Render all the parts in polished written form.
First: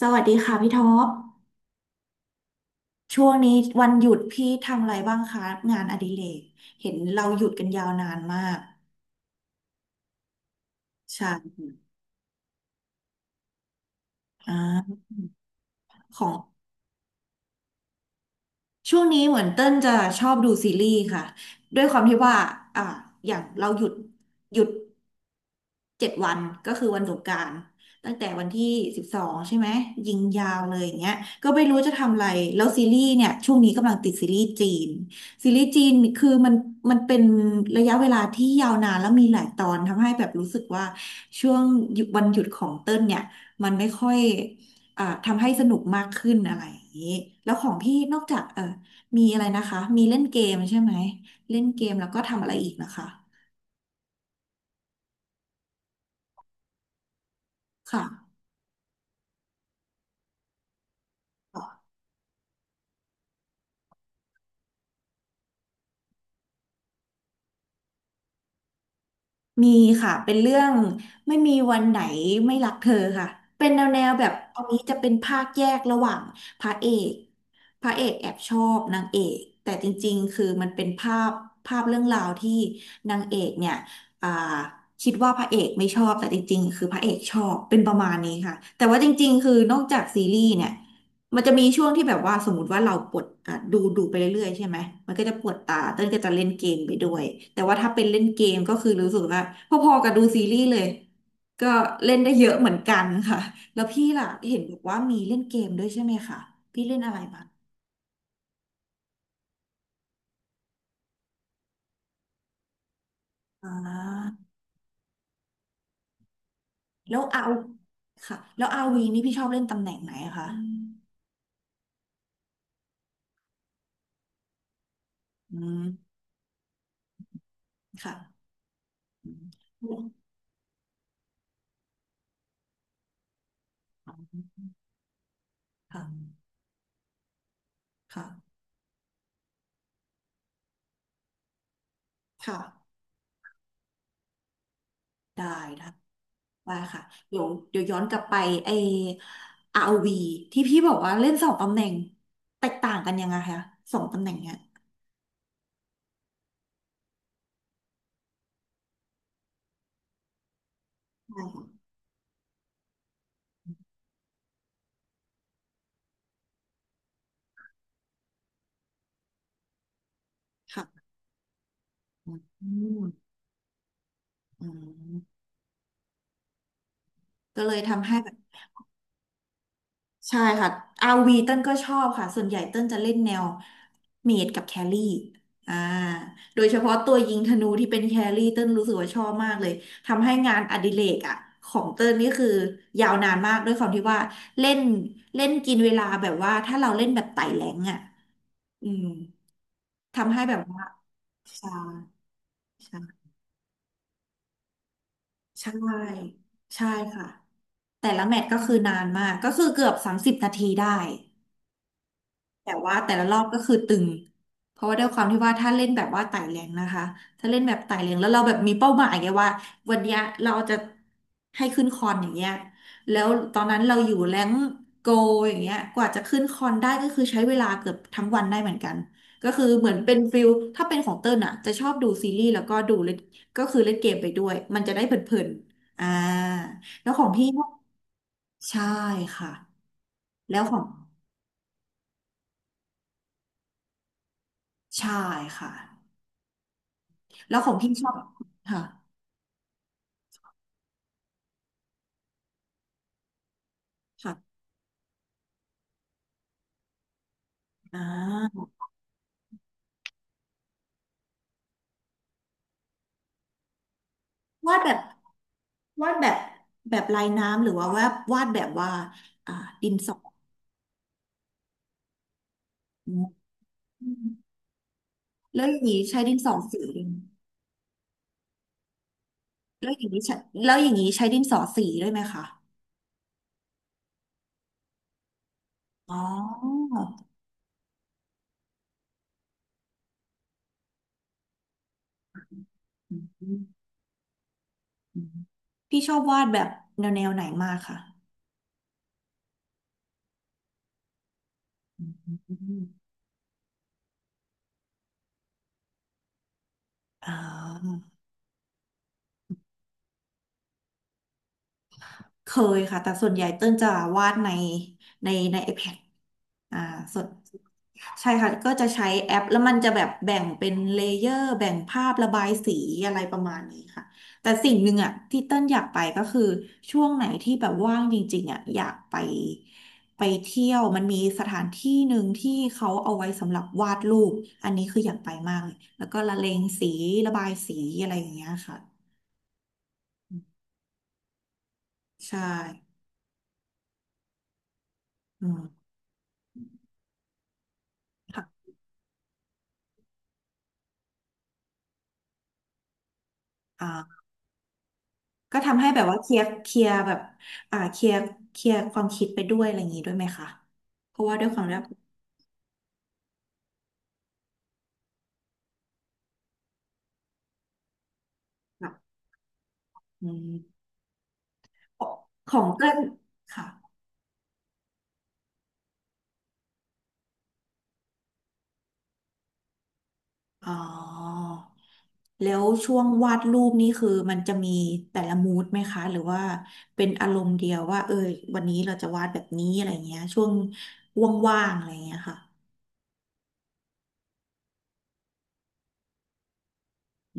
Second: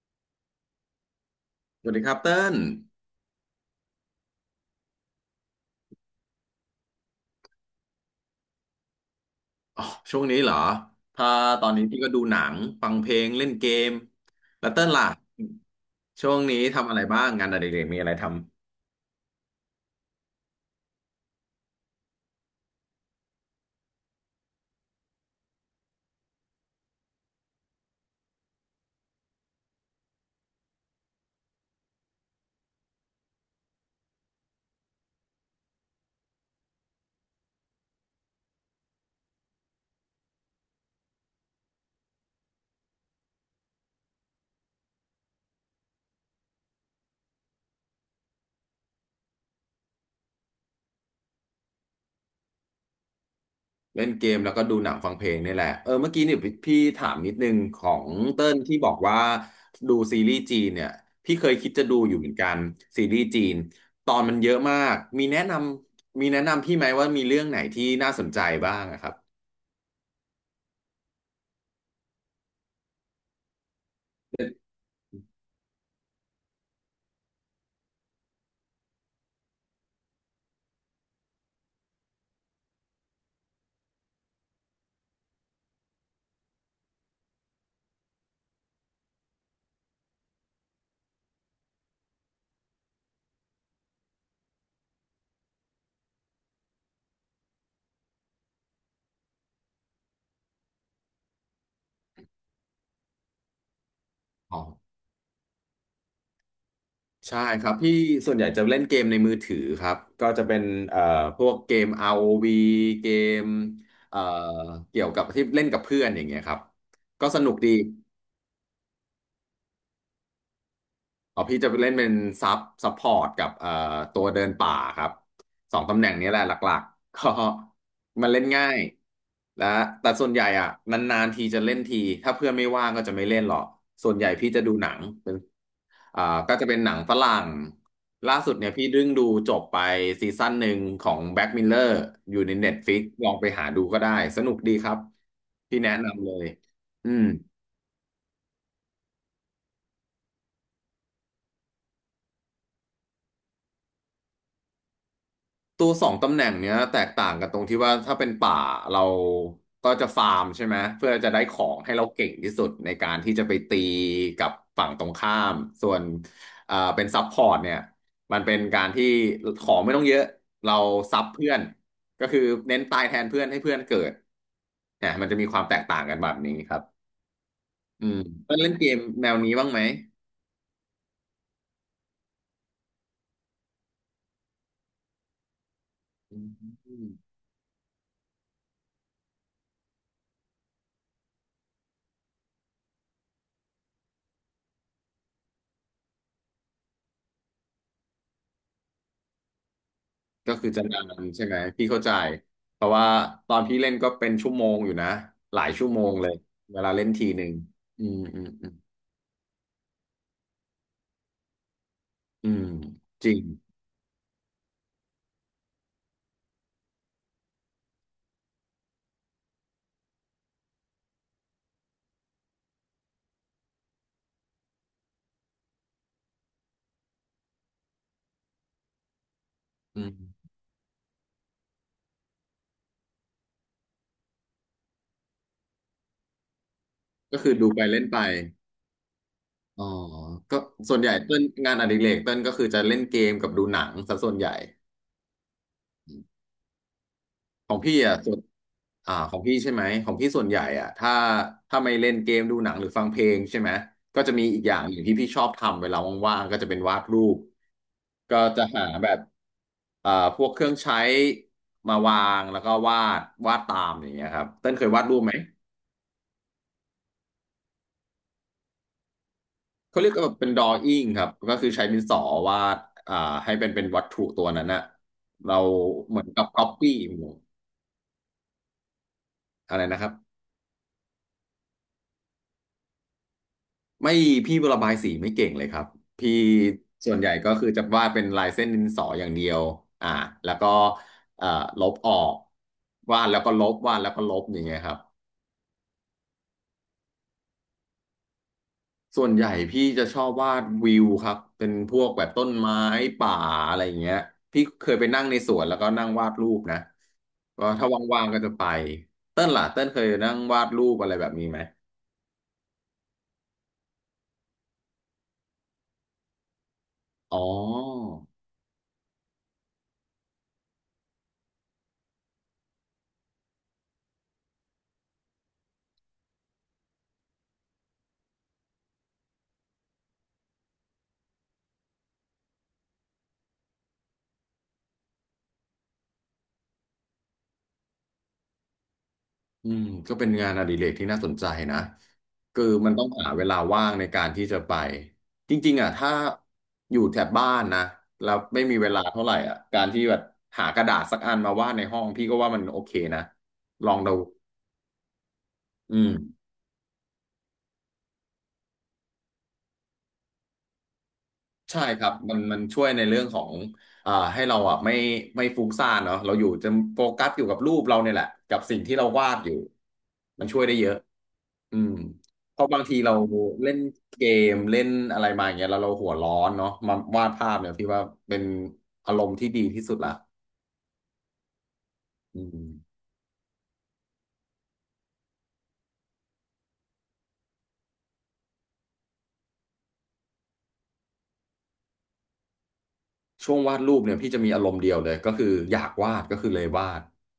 สวัสดีค่ะพี่ท็อป สวัสดีครับเติ้ลช่วงนี้วันหยุดพี่ทำอะไรบ้างคะงานอดิเรกเห็นเราหยุดกันยาวนานมากอ๋อช่วงนี้เหรอใช่ถ้าตอนนี้พี่ก็ดูหนังฟังเพลงเล่นเกมอแล้วเติ้ล่าล่ะขอช่วงงนี้ทำอะไรบ้างงานอดิเรกมีอะไรทำช่วงนี้เหมือนเต้นจะชอบดูซีรีส์ค่ะ ด้วยความที่ว่าอ่าอย่างเราหยุดหยุด 7 วันก็คือวันสงกรานต์ตั้งแต่วันที่12ใช่ไหมยิงยาวเลยอย่างเงี้ยก็ไม่รู้จะทำอะไรแล้วซีรีส์เนี่ยช่วงนี้กำลังติดซีรีส์จีนซีรีส์จีนคือมันเป็นระยะเวลาที่ยาวนานแล้วมีหลายตอนทำให้แบบรู้สึกว่าช่วงหยุดวันหยุดของเต้ลเนี่ยมันไม่ค่อยทำให้สนุกมากขึ้นอะไรอย่างนี้แล้วของพี่นอกจากมีอะไรนะคะมีเล่นเกมใช่ไหมเล่นเกมแล้วก็ทำอะไรอีกนะคะเล่นเกมแล้วก็ดูหนังฟังเพลงนี่แหละเออเมื่อกี้เนี่ยพี่ถามนิดนึงของค่ะ เติ้ลที่บอกว่าดูซีรีส์จีนเนี่ยพี่เคยคิดจะดูอยู่เหมือนกันซีรีส์จีนตอนมันเยอะมากมีแนะนำมีแนะนำพี่ไหมว่ามีเรื่องไหนที่น่าสนใจบ้างอะครับ มีค่ะเป็นเรื่องไม่มีวันไหนไม่รักเธอค่ะเป็นแนวแบบตันนี้จะเป็นภาคแยกระหว่างพระเอกแอบชอบนางเอกแต่จริงๆคือมันเป็นภาพเรื่องราวที่นางเอกเนี่ยอ่าคิดว่าพระเอกไม่ชอบแต่จริงๆคือพระเอกชอบเป็นประมาณนี้ค่ะแต่ว่าจริงๆคือนอกจากซีรีส์เนี่ย มันจะมีช่วงที่แบบว่าสมมติว่าเราปวดอ่ะดูไปเรื่อยๆใช่ไหมมันก็จะปวดตาเต้นก็จะเล่นเกมไปด้วยแต่ว่าถ้าเป็นเล่นเกมก็คือรู้สึกว่าพอๆกับดูซีรีส์เลยก็เล่นได้เยอะเหมือนกันค่ะแล้วพี่ล่ะเห็นบอกว่ามีเล่นเกมด้วยใช่ไหมคะพี่เล่นอะไรใช่บ้างครับพี่ส่วนใหญ่จะเล่นเกมในมือถือครับก็จะเป็นเอ่อพวกเกม ROV เกมอ่เอ่อาเกี่ยวกับที่เล่นกับเพื่อนอย่างเงี้ยครับแล้วก็สเอานุกดี ค่ะแล้วอาวีนี่พี่ชอบเล่นตำแหน่งไหนอะคะอ๋อพี่จะไปเล่นเป็นซับซัพพอร์ตกับตัวเดินป่าครับอืสองตำแหมน่งนี้แหละหลักๆก็มันเล่นค่ะง่ายอืและมแต่ส่วนใหญ่อ่ะนานๆทีจะเล่นทีถ้าเพื่อนไม่ว่างก็จะไม่เล่นหรอกส่วนใหญ่พี่จะดูหนังเป็นคอ่า่ะก็จะเป็นหนังฝรั่งค่ะล่าสุดเนี่ยพี่ดึ่งดูจบไปซีซั่นหนึ่งของแบ็กมิลเลอร์อยู่ใน ค่ะ Netflix ลองไปหาดูก็ได้สนุกดีครับได้พี่ได้ แนะนำเลยว่าค่ะอืม เดี๋ยวย้อนกลับไปไอ้ r วีที่พี่บอกว่าเล่นสองตำแหน่งแตกต่างกันยังไงคะสองตำแหน่งเนี้ยตัวสองตำแหน่งเนี้ยแตกต่างกันตรงที่ว่าถ้าเป็นป่าเราก็จะฟาร์มใช่ไหมเพื่อจะได้ใช่ของค่ะให้เราเก่งที่สุดในการที่จะไปตีกับฝั่งตรงข้ามส่วนเป็นซับพอร์ตเนี่ยมันเป็นการที่ของไม่ต้องเยอะเราค่ะซับเพื่อนก็คืออืเน้นตายแทนมเพื่อนให้เพื่อนเกิดอืเนี่ยมมันจะมีความแตกต่างกันแบบนี้ครับก็เลยอืทำให้มแบบ เพื่อนเล่นเกมแนวนี้บ้างไหมใช่ค่ะ RV เต้นก็ชอบค่ะส่วนใหญ่เต้นจะเล่นแนวเมจกับแครี่อ่าอืโดยเฉพาะตัวยิม งธนูที่เป็นแครี่เต้นรู้สึกว่าชอบมากเลยทำให้งานอดิเรกอ่ะของเต้นนี่คือยาวนานมากด้วยความที่ว่าเล่นเล่นกินเวลาแบบว่าถ้าเราเล่นแบบไต่แรงอ่ะอืมทำให้ก็แบบคือว่าจะนานใช่ไหมใช่พี่เข้าใจเพราะว่าใช่ตอนพี่เล่นก็เป็นชั่วโมงอยู่นะหลาใชยชั่วโมงเลย่เวใช่ลาเล่นค่ะทีหนึ่งอืแต่มละแมอืตมช์ก็อืคืมอนานมากก็คือเกือบ30 นาทีได้ อืมแต่ว่าแต่ละจรริองบก็คือตึงเพราะว่าด้วยความที่ว่าถ้าเล่นแบบว่าไต่แรงนะคะถ้าเล่นแบบไต่แรงแล้วเราแบบมีเป้าหมายไงว่าวันเนี้ยเราจะให้ขึ้นคอนอย่างเงี้ยแล้วตอนนั้นเราอยู่แรงโกอย่างเงี้ยกว่าจะขึ้นคอนได้ก็คือใช้เวลาเกือบทั้งวันได้เหมือนกันก็คือเหมือนอืเป็นฟิมลถ้าเป็นของเติ้ลอ่ะจะชอบดูซีรีส์แล้วก็ดูเล่นก็คือเล่นเกมไปด้วยมันจะได้เพลินๆแล้วของก็พี่คือดูไปเล่นไปใช่ค่ะอ๋อก็แล้วของส่วนใหญ่เต้นงานอดิเรกเต้นก็คือจะเล่นเกมกับดูหนังซะส่วนใหญ่ใช่ค่ะ แล้วขขององพี่พี่ชออ่ะบส่วนค่ะของพี่ใช่ไหมของพี่ส่วนใหญ่อ่ะถ้าถ้าไม่เล่นเกมดูหนังหรือฟังเพลงใช่ไหมก็จะมีค่ะอีกอย่างหนึ่งที่พี่ชอบทำเวลาว่างๆก็จะเป็นวาดรูป อ่าก็จะหาแบบพวกเครื่องใช้มาวางแล้วก็วาดวาดตามอย่างเงี้ยครับเต้นวาดเคแบยบวาดรูปไหมวาดแบบแบบลายน้ำหรือว่าวาดแบบว่าอ่าดินเขาเรีสยกอว่าเป็นดรอ w ิ n งครับก็คือใช้ดินสอวาดอือ่ามให้เป็นเป็นวัตถุตัวนั้นอะเราแล้วอย่างนี้เหใช้มือนดินกับสอก๊อปสีปี้อะไรแล้วนะอคย่ารังบนี้ใช้แล้วอย่างนี้ใช้ดินสอสีด้วยไหมคะไม่พี่ระบายสีไม่เก่งเลยครับ อ๋อพี่ส่วนใหญ่ก็คือจะวาดเป็นลายเส้นดินสออย่างเดียวอ่าแล้วก็เอ่อลบออกอืวามดแล้วอืก็มลบวาดแล้วก็ลบอย่างเงี้ยครับ อืมพี่ชอบวาดแบบแนวไหนมากค่ะส่วนใหญ่พี่จะชอบวาดวิวครับเป็นพวอืกมแบบอืมต้อนืไม้มป่าอะไรอย่างเงี้ยพี่เคยไปนั่งในสวนแล้วก็นั่งวาดรูปนะอ่ก็ถ้าาว่างๆก็จะไปเต้นล่ะเต้นเคยนั่งวาดรูปอะไรแบบนี้ไหมเคยค่ะแต่ส่วนใหญ่เติ้ลจะวาดในใน iPad อ่าสดอ๋อใช่ค่ะก็จะใช้แอปแล้วมันจะแบบแบ่งเป็นเลเยอร์แบ่งภาพระบายสีอะไรประมาณนี้ค่ะแต่สิ่งหนึ่งอ่ะที่เต้นอยากไปก็คือช่วงไหนที่แบบว่างจริงๆอ่ะอยากไปเที่ยวมันมีสถานที่หนึ่งที่เขาเอาไว้สำหรับวาดรูปอันนี้คืออยากไปมากเลยแล้วก็ละเลงสีระบายสีอะไรอย่างเงี้ยค่ะอืมก็เป็นงานอดิเรกที่น่าสนใจนะใช่คือมันต้องหาเวลาว่างในการที่จะไปอืจมริงๆอ่ะถ้าอยู่แถบบ้านนะแล้วค่ะไม่มีเวลาเท่าไหร่อ่ะการที่แบบหากระดาษสักอันมาวาดในห้องพี่ก็ว่ามันโอเคนะอ่ลองดูา ก็ทำให้อืแบบม ว่าเคลียร์แบบอ่าเคลียร์เคลียร์ความคิดไปด้วยอะไรอย่างนี้ด้วยไหมคะเพราะว่าด้วยความแบใช่บครับมันช่วยในเรื่องของให้เราอ่ะไม่ฟุ้งซ่านเนาะเราอยู่จะโฟกัสอยู่กับรูปเราเนี่ยแหละกับสิ่งแบบที่เราวาดอยู่อืมันช่วยได้มเยอะอืมขเพองราะบางเกิ้ทีลเราค่ะเล่นเกมเล่นอะไรมาอย่างเงี้ยแล้วเราหัวร้อนเนาะมาวาดภาพเนี่ยพี่ว่าเป็นอารมณ์ที่ดีที่สุดละอ๋ออืแล้วม ช่วงวาดรูปนี่คือมันจะมีแต่ละมูดไหมคะหรือว่าเป็นอารมณ์เดียวว่าเออวันนี้เราจะวาดแบบนี้อะไรเงี้ยช่วงว่างๆอะไรเงี้ยค่ะช่วงวาดรูปเนี่ยพี่จะมีอารมณ์เดียวเลยก็คืออยากวาดก็คือเลยวาดอ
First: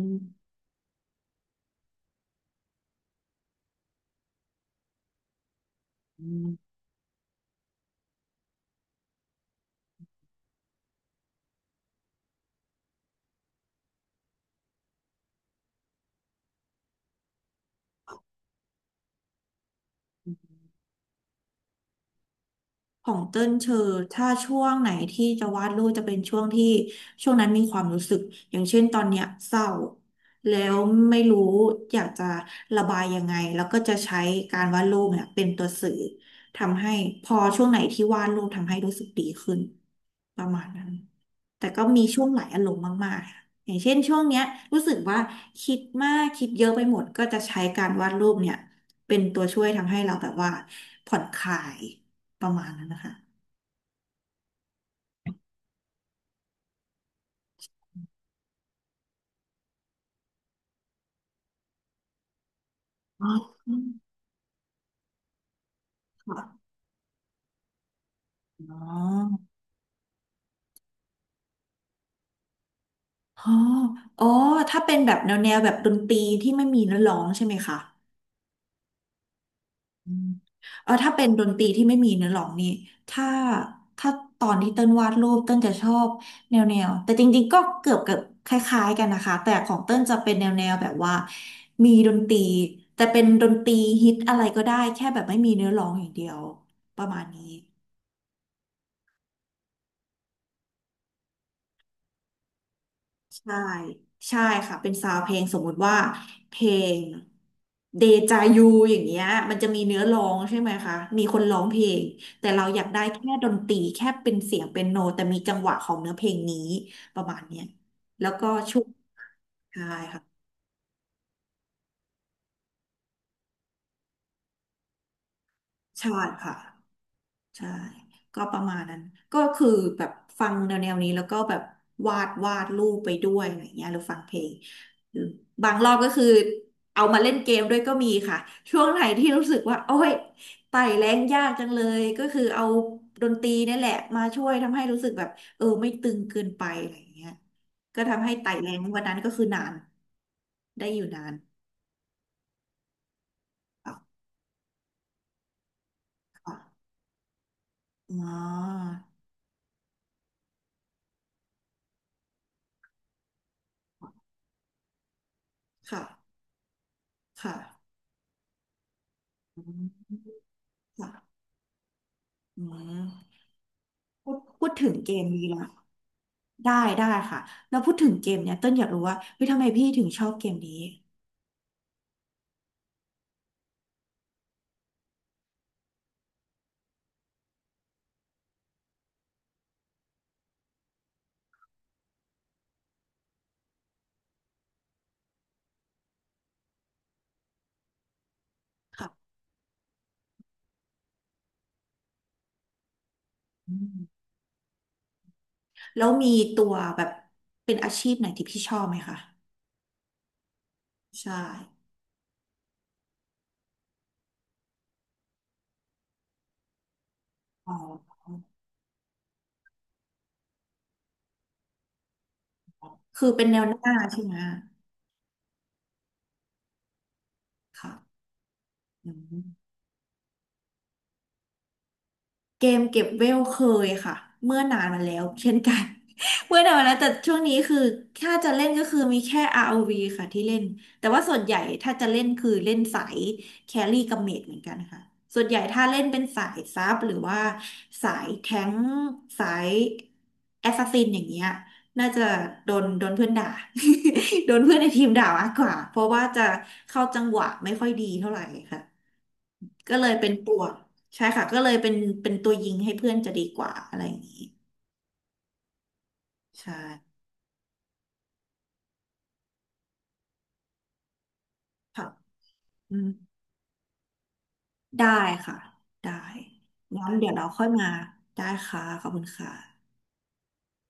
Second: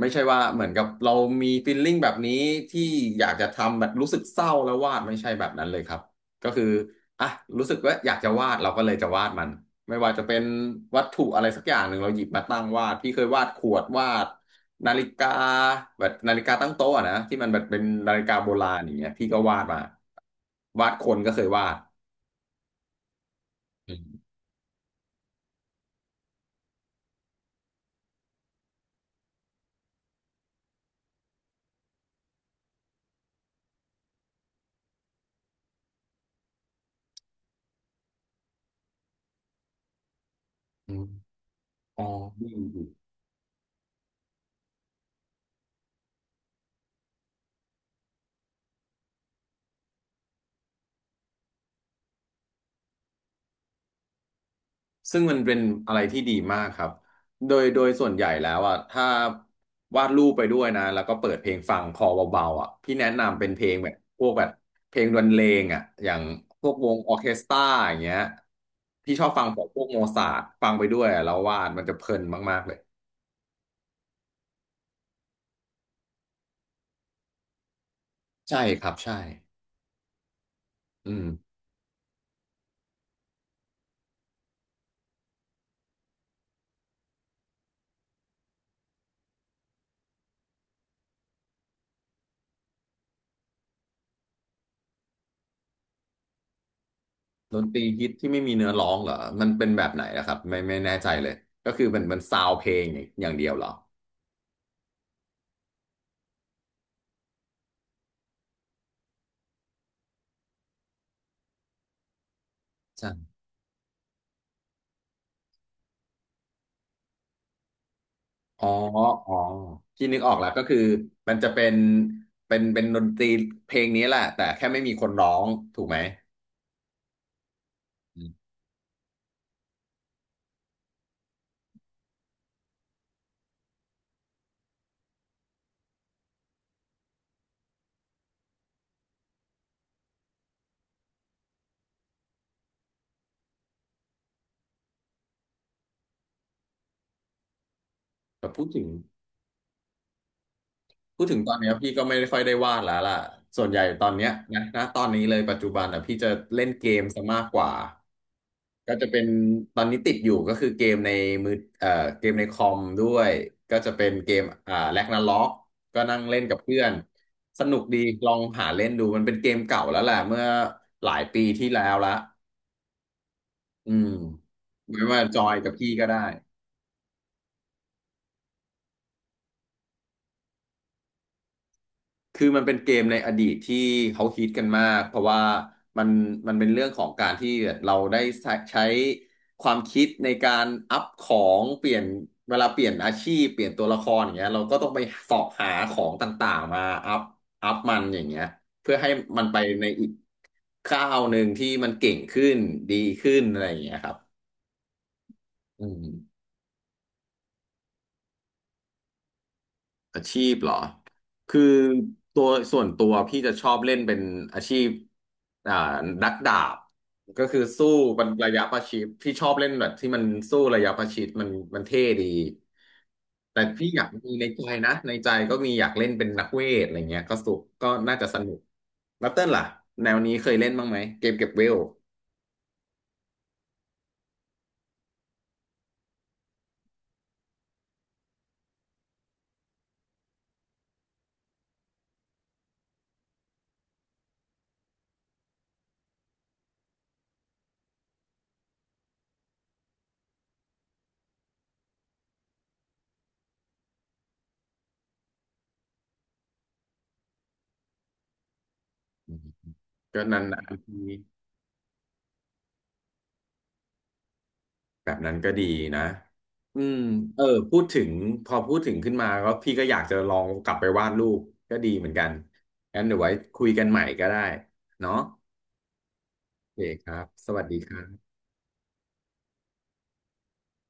ไม่ใช่ว่าเหมือนกับเรามีฟีลลิ่งแบบนี้ที่อยากจะทำแบบรู้สึกเศร้าแล้ววาดไม่ใช่แบบนั้นเลยครับก็คือม อ่ะรู้สึกว่าอยากจะวาดเราก็เลยจะวาดมันไม่ว่าจะเป็นวัตถุอะไรสักอย่างหนึ่งเราหยิบมาตั้งวาดพี่เคยวาดขวดวาดนาฬิกาแบบนาฬิกาตั้งโต๊ะอะนะที่มันแบบเป็นนาฬิกาโบราณอย่างเงี้ยพี่ก็วาดมาวาดคนก็เคยวาดของเติ้นเชออืมถ้าช่วงไหนที่จะวาดรูปจะเป็นช่วงที่ช่วงนั้นมีความรู้สึกอย่างเช่นตอนเนี้ยเศร้าแล้วไม่รู้อยากจะระบายยังไงแล้วก็จะใช้การวาดรูปเนี่ยเป็นตัวสื่อทำให้พอช่วงไหนที่วาดรูปทำให้รู้สึกดีขึ้นประมาณนั้นอมแต่ก็มีอ๋อ ช่วงหลายอารมณ์มากๆค่ะอย่างเช่นช่วงเนี้ยรู้สึกว่าคิดมากคิดเยอะไปหมดก็จะใช้การวาดรูปเนี่ยเป็นตัวช่วยทำให้เราแบบว่าผ่อนคลาย ประมาณนั้นนะคะซึ่งมันเป็นอะไรที่ดีมากครับ โดยส่วนใหญ่แล้วอ่ะถ้าวาดรูปไปด้วยนะแล้วก็เปิดเพลงฟังคอเบาๆพี่แนะอ๋อนำเป็นเพลงแบบพวกแบบเพลงดนเลงอย่างค่ะพวกวงออร์เคสตราอย่างเงี้ยอ๋อพี่ชอบฟังของพวกโมซาร์ทฟังไปด้วยแล้ววาดมันจะเพลินมากๆเลยอ๋ออ๋อถ้าเป็นแบบแนวแนวแบบดนตรีที่ไม่มีเนื้อร้องใช่ไหมคะใช่ครับใช่อืมเออถ้าอืเป็มนดนตรีที่ไม่มีเนื้อร้องนี่ถ้าถ้าตอนที่เต้นวาดรูปเต้นจะชอบแนวแนว แต่จริงๆ ก็เกือบเกือบคล้ายๆกันนะคะ แต่ของเต้นจะเป็นแนวแนวแบบว่ามีดนตรีแต่เป็นดนตรีฮิตอะไรก็ได้แค่แบบไม่มีเนื้อร้องอย่างเดียวประมาณนี้ ดนตรีฮิตที่ไม่มีเนื้อร้องเหรอมันเป็นแบบไหนนะครับไม่แน่ใจเลยก็คือมันซาวเพลงอย่างเดียวใช่ เหรอใช่ค่ะ เป็นซาวด์เพลงสมมุติว่าเพลงเดจายูอย่างเงี้ยมันจะมีเนื้อร้องใช่ไหมคะ มีคนร้องเพลง แต่เราอยากได้แค่ใช่ ดนตรีแค่เป็นเสียงเป็นโน แต่มีจังหวะของเนื้อเพลงนี้ประมาณเนี้ยแล้วก็อ๋อช่วงอ๋อใช่ที่นึค่ะกออกแล้วก็คือมันจะเป็นเป็นดนตรีเพลงนี้แหละแต่แค่ไม่มีคนร้องถูกไหมใช่ค่ะ ใช่อืมก็ประมาณนั้นก็คือแบบฟังแนวๆนี้แล้วก็แบบวาดรูปไปด้วยอะไรเงี้ยหรือฟังเพลงหรือบางรอบก็คือเอามาเล่นเกมด้วยก็มีค่ะช่วงไหนที่รู้สึกว่าโอ้ยไต่แรงยากจังเลยก็คือเอาดนตรีนี่แหละมาช่วยทำให้รู้สึกแบบเออไม่ตึงเกินไปอะไรเงี้ยก็ทำให้แต่ไต่แรงวันนั้นก็คือนานได้อยู่พูนาดนถึงตอนเนี้ยพี่ก็ไม่ค่อยได้วาดแล้วล่ะส่วนใหญ่ค่ะตอนเนี้ยนะตอนนี้เลยปัจจุบันอ่ะพี่จะค่ะเล่นเกมซะมากกว่าอ๋อก็จะเป็นตอนนี้ติดอยู่ก็คือเกมในมือเอ่อเกมในคอมด้วยก็จะเป็นเกมแร็กนาร็อกก็นั่งค่ะเล่นกับเพื่อนสนุกค่ะดีลองหาเล่นดูมันเป็นเกอมเก่าแล้วแหืมละเมื่อหลายค่ะปีที่แล้วละ อืม อืมพูดถึงไม่เกว่ามจอนี้ยละกับพี่ก็ได้ได้ได้ค่ะแล้วพูดถึงเกมเนี้ยเต้นอยากรู้ว่าเฮ้ยทำไมพี่ถึงชอบเกมนี้คือมันเป็นเกมในอดีตที่เขาฮิตกันมากเพราะว่ามันเป็นเรื่องของการที่เราได้ใช้ความคิดในการอัพของเปลี่ยนเวลาเปลี่ยนอาชีพเปลี่ยนตัวละครอย่างเงี้ยเราก็ต้องไปเสาะหาของต่างๆมาอัพมันอย่างเงี้ยเพื่อให้ค่ะมันไปในอีกก้าวหนึ่งที่มันเก่งขึ้นดีขึ้นอะไรอือย่างเงี้ยครับมอืแล้ม วมีตัวแบบเป็นอาชีพไหนที่พี่ชอบไหมคะอาชีพเหรอใช่คือตัวส่วนตัวพี่จะชอบเล่นเป็นอาชีพอ่านักดาบก็คืออ๋สู้อเป็นระยะประชิดพี่ชอบเล่นแบบที่มันสู้ระยะประชิดมันเท่ดีคือเป็นแนแต่วหพี่น้าอยากใช่มีไหมในใจนะในใจก็มีอยากเล่นเป็นนักเวทอะไรเงี้ยก็สุกก็น่าค่ะจะสนุกอืแล้วเต้นม ล่ะแนวนี้เคยเล่นบ้างไหมเกมเก็บเวลเกมเก็บเวลเคยค่ะเมื่อนานมาแล้วเช่นกัน เมื่อนานมาแล้วแต่ช่วงนี้คือถ้าจะเล่นก็คือมีแค่ ROV ค่ะที่เล่นแต่ว่าส่วนใหญ่ถ้าจะเล่นคือเล่นสายแครี่กับเมจเหมือนกันค่ะส่วนใหญ่ถ้าเล่นเป็นสายซับหรือว่าสายแท้งสายแอสซัสซินอย่างเงี้ยน่าจะโดนเพื่อนด่า โดนเพื่อนในทีมด่ามากกว่าเพราะว่าจะเข้าจังหวะไม่ค่อยดีเท่าไหร่ค่ะ อืมก็เลยก็เป็นนาปนวกๆที ใช่ค่ะก็เลยเป็นเป็นตัวยิงให้เพื่อนจะดีกว่าอะไรอย่างนี้แบบนั้นก็ดีนะใช่อืมเออพูดถึงพอพูดถึงขึ้นมาก็พี่ก็อยากจะลองกลับไปวาดรูปก็ดีเหค่ะมือนกันอืงั้นมเดี๋ยวไว้คุยกันใหม่ก็ได้ได้เนาะค่ะได้โอเคคงั้นรับเดี๋ยวเราสค่วัอสยดีมาครับได้ค่ะขอบคุณค่ะ